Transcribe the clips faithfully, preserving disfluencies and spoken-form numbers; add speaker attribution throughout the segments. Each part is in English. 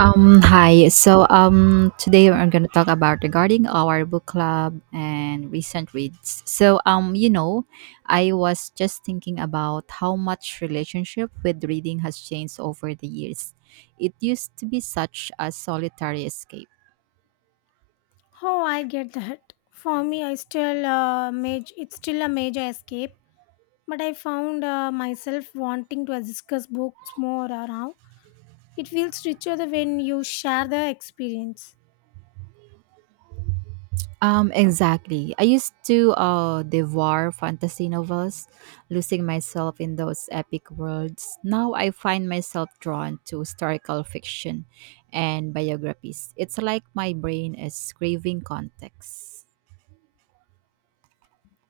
Speaker 1: Um, hi. So, um, today we're going to talk about regarding our book club and recent reads. So, um, you know, I was just thinking about how much relationship with reading has changed over the years. It used to be such a solitary escape.
Speaker 2: Oh, I get that. For me, I still uh, maj- it's still a major escape, but I found uh, myself wanting to discuss books more or now. It feels richer the when you share the experience.
Speaker 1: Um, exactly. I used to uh, devour fantasy novels, losing myself in those epic worlds. Now I find myself drawn to historical fiction and biographies. It's like my brain is craving context.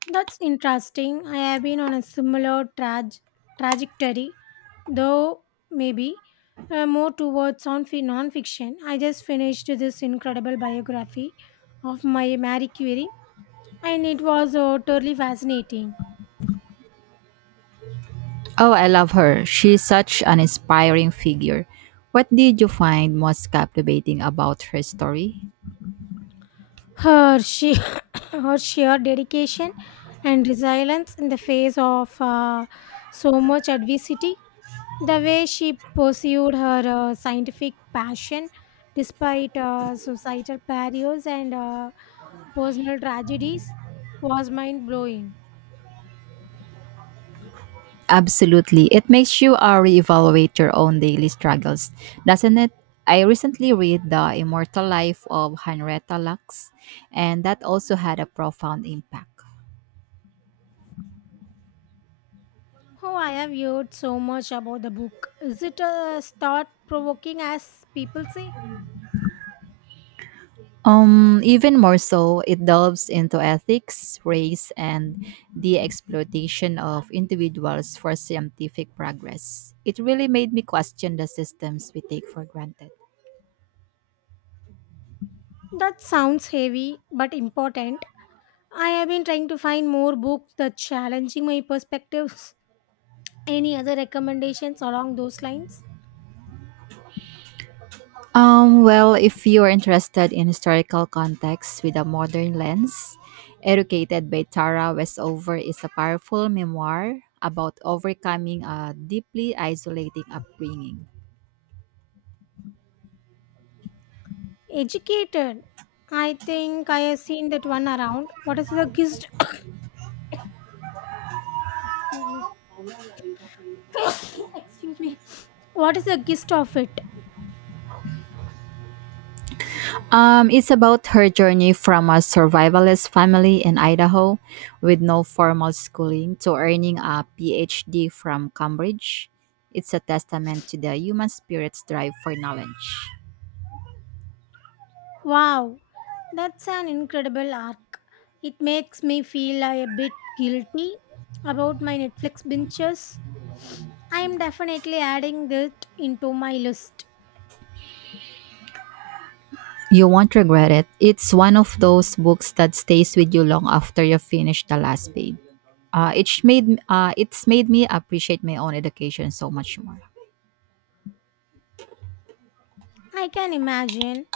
Speaker 2: That's interesting. I have been on a similar traj- trajectory, though maybe uh, more towards on fi- non-fiction. I just finished this incredible biography of my Marie Curie, and it was uh, totally fascinating.
Speaker 1: Oh, I love her. She's such an inspiring figure. What did you find most captivating about her story?
Speaker 2: Her she. her sheer dedication and resilience in the face of uh, so much adversity. The way she pursued her uh, scientific passion despite uh, societal barriers and uh, personal tragedies was mind blowing.
Speaker 1: Absolutely. It makes you uh, reevaluate your own daily struggles, doesn't it? I recently read The Immortal Life of Henrietta Lacks, and that also had a profound impact.
Speaker 2: Oh, I have heard so much about the book. Is it uh, thought provoking as people say?
Speaker 1: Um, even more so, it delves into ethics, race, and the exploitation of individuals for scientific progress. It really made me question the systems we take for granted.
Speaker 2: That sounds heavy but important. I have been trying to find more books that challenging my perspectives. Any other recommendations along those lines?
Speaker 1: Um, well, if you are interested in historical context with a modern lens, Educated by Tara Westover is a powerful memoir about overcoming a deeply isolating upbringing.
Speaker 2: Educated. I think I have seen that one around. What is the gist? Excuse me. Excuse me. What is the gist of it?
Speaker 1: Um, it's about her journey from a survivalist family in Idaho with no formal schooling to earning a PhD from Cambridge. It's a testament to the human spirit's drive for knowledge.
Speaker 2: Wow, that's an incredible arc. It makes me feel a bit guilty about my Netflix binges. I am definitely adding that into my list.
Speaker 1: You won't regret it. It's one of those books that stays with you long after you finish the last page. Uh, it's made uh, it's made me appreciate my own education so much more.
Speaker 2: I can imagine.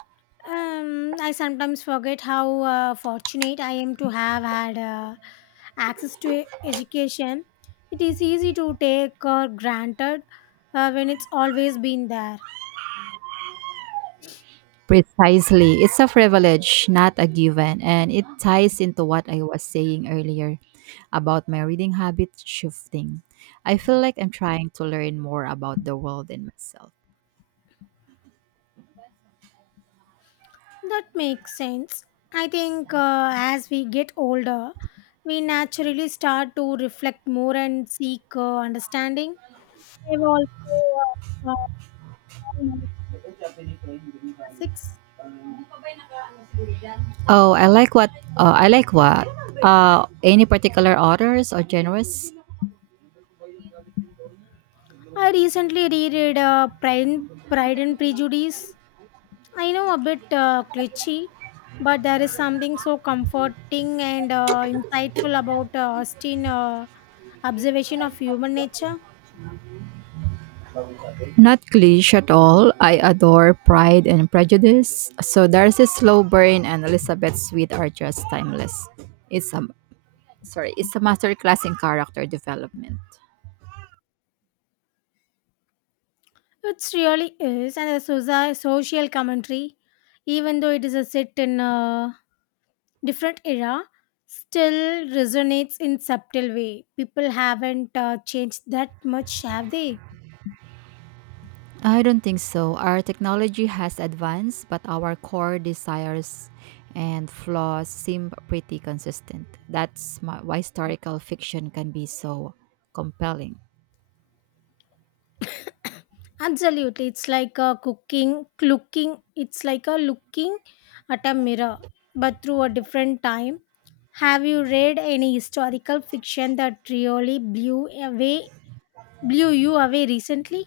Speaker 2: Um, I sometimes forget how uh, fortunate I am to have had uh, access to e- education. It is easy to take or granted uh, when it's always been there.
Speaker 1: Precisely, it's a privilege, not a given, and it ties into what I was saying earlier about my reading habit shifting. I feel like I'm trying to learn more about the world and myself.
Speaker 2: That makes sense. I think uh, as we get older, we naturally start to reflect more and seek uh, understanding. I've also uh, uh, found many classics.
Speaker 1: Oh, I like what uh, I like what uh, any particular authors or genres?
Speaker 2: I recently reread uh, Pride, and- Pride and Prejudice. I know a bit uh, glitchy, but there is something so comforting and uh, insightful about uh, Austin's uh, observation of human nature.
Speaker 1: Not cliche at all. I adore Pride and Prejudice. So Darcy Slowburn and Elizabeth Sweet are just timeless. It's a sorry, it's a masterclass in character development.
Speaker 2: It really is, and a soci- social commentary, even though it is a set in a different era, still resonates in subtle way. People haven't uh, changed that much, have they?
Speaker 1: I don't think so. Our technology has advanced, but our core desires and flaws seem pretty consistent. That's my, why historical fiction can be so compelling.
Speaker 2: Absolutely, it's like a cooking, looking. It's like a looking at a mirror, but through a different time. Have you read any historical fiction that really blew away blew you away recently?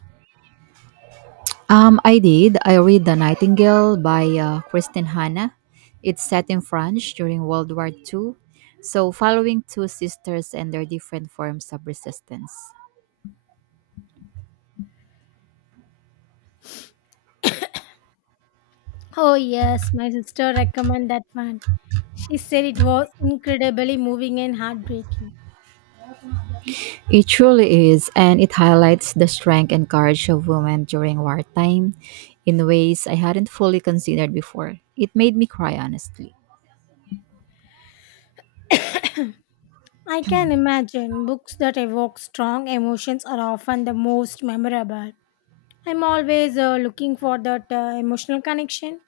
Speaker 1: Um, I did. I read The Nightingale by uh, Kristin Hanna. It's set in France during World War two, so following two sisters and their different forms of resistance.
Speaker 2: Oh yes, my sister recommended that one. She said it was incredibly moving and heartbreaking.
Speaker 1: It truly is, and it highlights the strength and courage of women during wartime in ways I hadn't fully considered before. It made me cry, honestly.
Speaker 2: I can imagine books that evoke strong emotions are often the most memorable. I'm always uh, looking for that uh, emotional connection.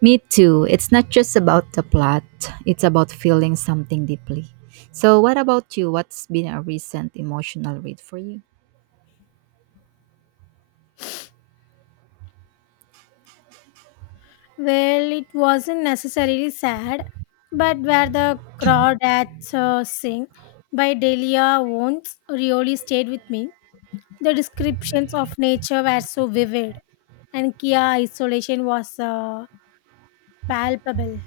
Speaker 1: Me too. It's not just about the plot, it's about feeling something deeply. So, what about you? What's been a recent emotional read for you?
Speaker 2: Well, it wasn't necessarily sad, but where the crawdads uh, sing by Delia Owens really stayed with me. The descriptions of nature were so vivid, and Kia isolation was uh, palpable.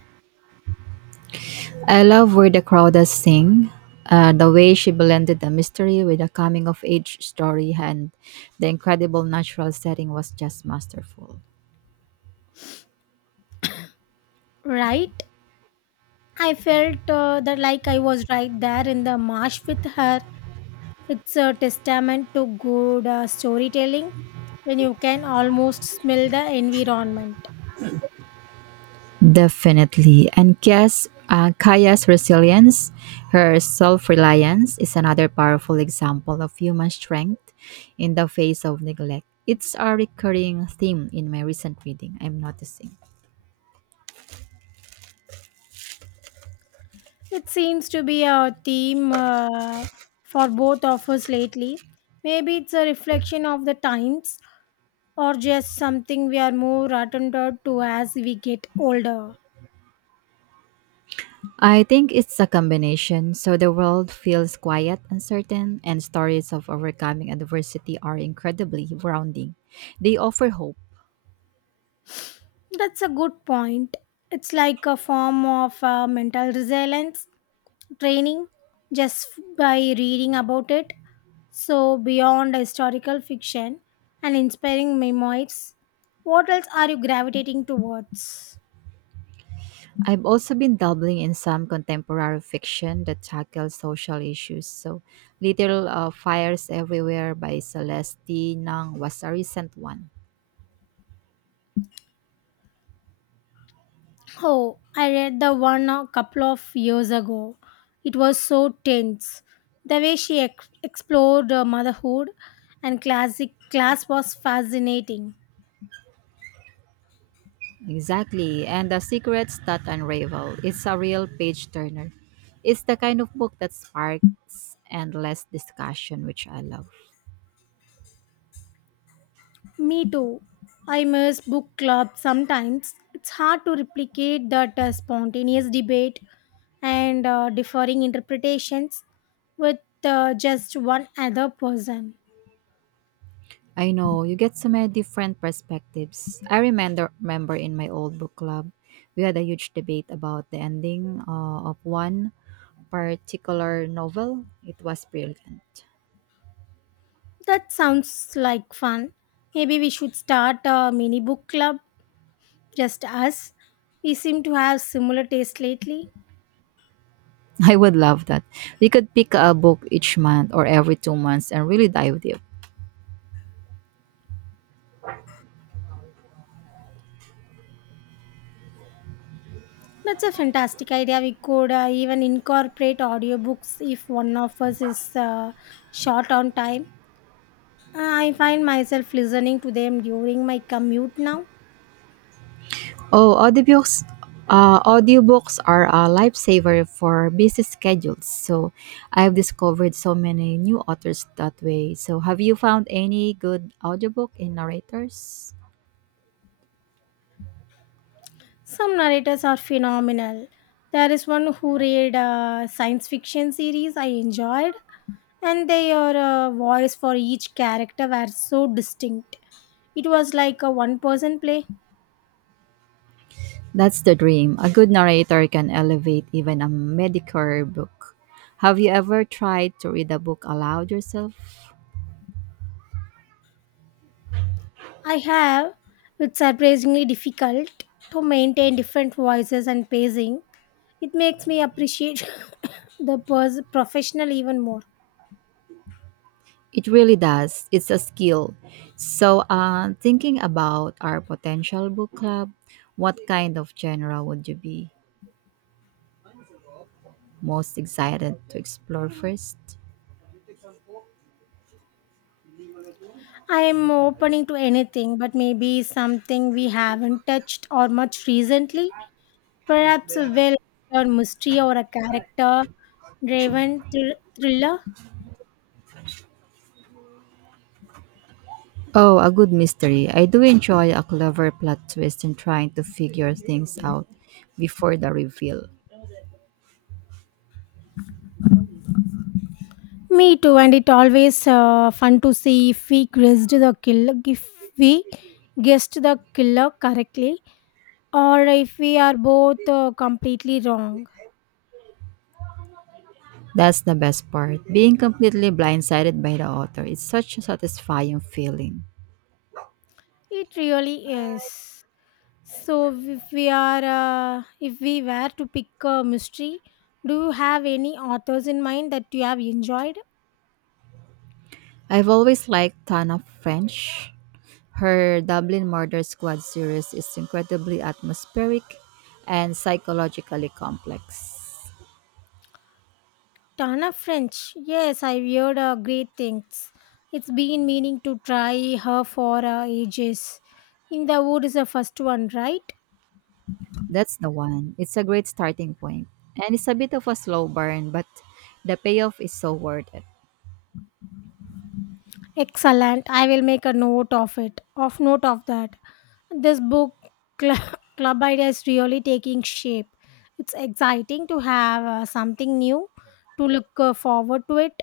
Speaker 1: I love where the Crowdas sing. Uh, the way she blended the mystery with a coming of age story and the incredible natural setting was just masterful.
Speaker 2: Right? I felt uh, that like I was right there in the marsh with her. It's a testament to good uh, storytelling when you can almost smell the environment.
Speaker 1: Definitely. And Kia's, uh, Kaya's resilience, her self reliance, is another powerful example of human strength in the face of neglect. It's a recurring theme in my recent reading, I'm noticing.
Speaker 2: It seems to be a theme uh, for both of us lately. Maybe it's a reflection of the times or just something we are more attentive to as we get older.
Speaker 1: I think it's a combination. So the world feels quiet, uncertain, and stories of overcoming adversity are incredibly grounding. They offer hope.
Speaker 2: That's a good point. It's like a form of uh, mental resilience training just by reading about it. So, beyond historical fiction and inspiring memoirs, what else are you gravitating towards?
Speaker 1: I've also been dabbling in some contemporary fiction that tackles social issues. So, Little uh, Fires Everywhere by Celeste Nang was a recent one.
Speaker 2: Oh, I read the one a couple of years ago. It was so tense. The way she ex- explored uh, motherhood and classic class was fascinating.
Speaker 1: Exactly. And The Secrets That Unravel. It's a real page turner. It's the kind of book that sparks endless discussion, which I love.
Speaker 2: Me too. I miss book club sometimes. It's hard to replicate that uh, spontaneous debate and uh, differing interpretations with uh, just one other person.
Speaker 1: I know you get so many different perspectives. I remember remember in my old book club, we had a huge debate about the ending uh, of one particular novel. It was brilliant.
Speaker 2: That sounds like fun. Maybe we should start a mini book club. Just us. We seem to have similar taste lately.
Speaker 1: I would love that. We could pick a book each month or every two months and really dive deep.
Speaker 2: That's a fantastic idea. We could uh, even incorporate audiobooks if one of us is uh, short on time. Uh, I find myself listening to them during my commute now.
Speaker 1: Oh, audiobooks. Uh, audiobooks are a lifesaver for busy schedules. So I've discovered so many new authors that way. So have you found any good audiobook in narrators?
Speaker 2: Some narrators are phenomenal. There is one who read a science fiction series I enjoyed, and their uh, voice for each character were so distinct. It was like a one person play.
Speaker 1: That's the dream. A good narrator can elevate even a mediocre book. Have you ever tried to read a book aloud yourself?
Speaker 2: I have. It's surprisingly difficult to maintain different voices and pacing. It makes me appreciate the pers- professional even more.
Speaker 1: It really does. It's a skill. So, uh, thinking about our potential book club, what kind of genre would you be most excited to explore first?
Speaker 2: I am opening to anything, but maybe something we haven't touched or much recently. Perhaps a well or mystery or a character driven thr- thriller.
Speaker 1: Oh, a good mystery. I do enjoy a clever plot twist and trying to figure things out before the reveal.
Speaker 2: Me too, and it always uh, fun to see if we guessed the killer if we guessed the killer correctly, or if we are both uh, completely wrong.
Speaker 1: That's the best part. Being completely blindsided by the author. It's such a satisfying feeling.
Speaker 2: It really is. So if we are uh, if we were to pick a mystery, do you have any authors in mind that you have enjoyed?
Speaker 1: I've always liked Tana French. Her Dublin Murder Squad series is incredibly atmospheric and psychologically complex.
Speaker 2: Tana French, yes. I've heard uh, great things. It's been meaning to try her for uh, ages. In the Wood is the first one, right?
Speaker 1: That's the one. It's a great starting point, and it's a bit of a slow burn, but the payoff is so worth it.
Speaker 2: Excellent, I will make a note of it of note of that. This book club, club idea is really taking shape. It's exciting to have uh, something new to look uh, forward to it.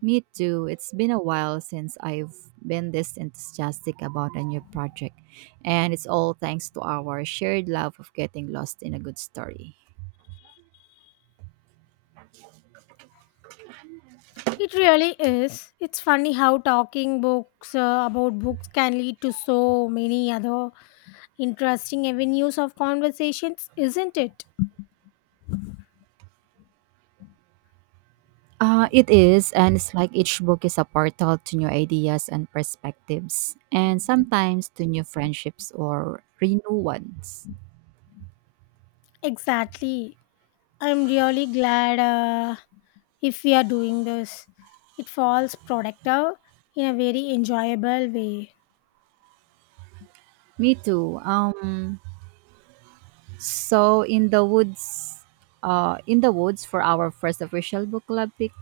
Speaker 1: Me too. It's been a while since I've been this enthusiastic about a new project, and it's all thanks to our shared love of getting lost in a good story.
Speaker 2: It really is. It's funny how talking books uh, about books can lead to so many other interesting avenues of conversations, isn't it?
Speaker 1: Uh, it is, and it's like each book is a portal to new ideas and perspectives, and sometimes to new friendships or renew ones.
Speaker 2: Exactly. I'm really glad uh, if we are doing this. It falls productive in a very enjoyable way.
Speaker 1: Me too. Um, so in the woods, uh, in the woods for our first official book club pick.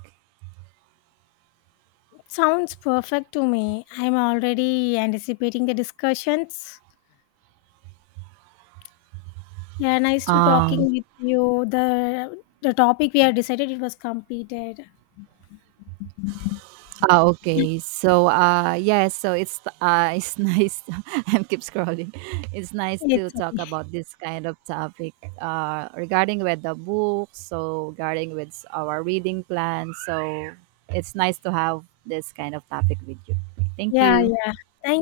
Speaker 2: Sounds perfect to me. I'm already anticipating the discussions. Yeah, nice to
Speaker 1: Um,
Speaker 2: talking with you. The the topic we have decided it was completed.
Speaker 1: Ah, okay. So, uh, yes. So it's uh, it's nice. I keep scrolling. It's nice to
Speaker 2: It's
Speaker 1: talk
Speaker 2: okay.
Speaker 1: about this kind of topic, uh, regarding with the book. So regarding with our reading plan. So it's nice to have this kind of topic with you. Thank
Speaker 2: Yeah,
Speaker 1: you.
Speaker 2: yeah. Thank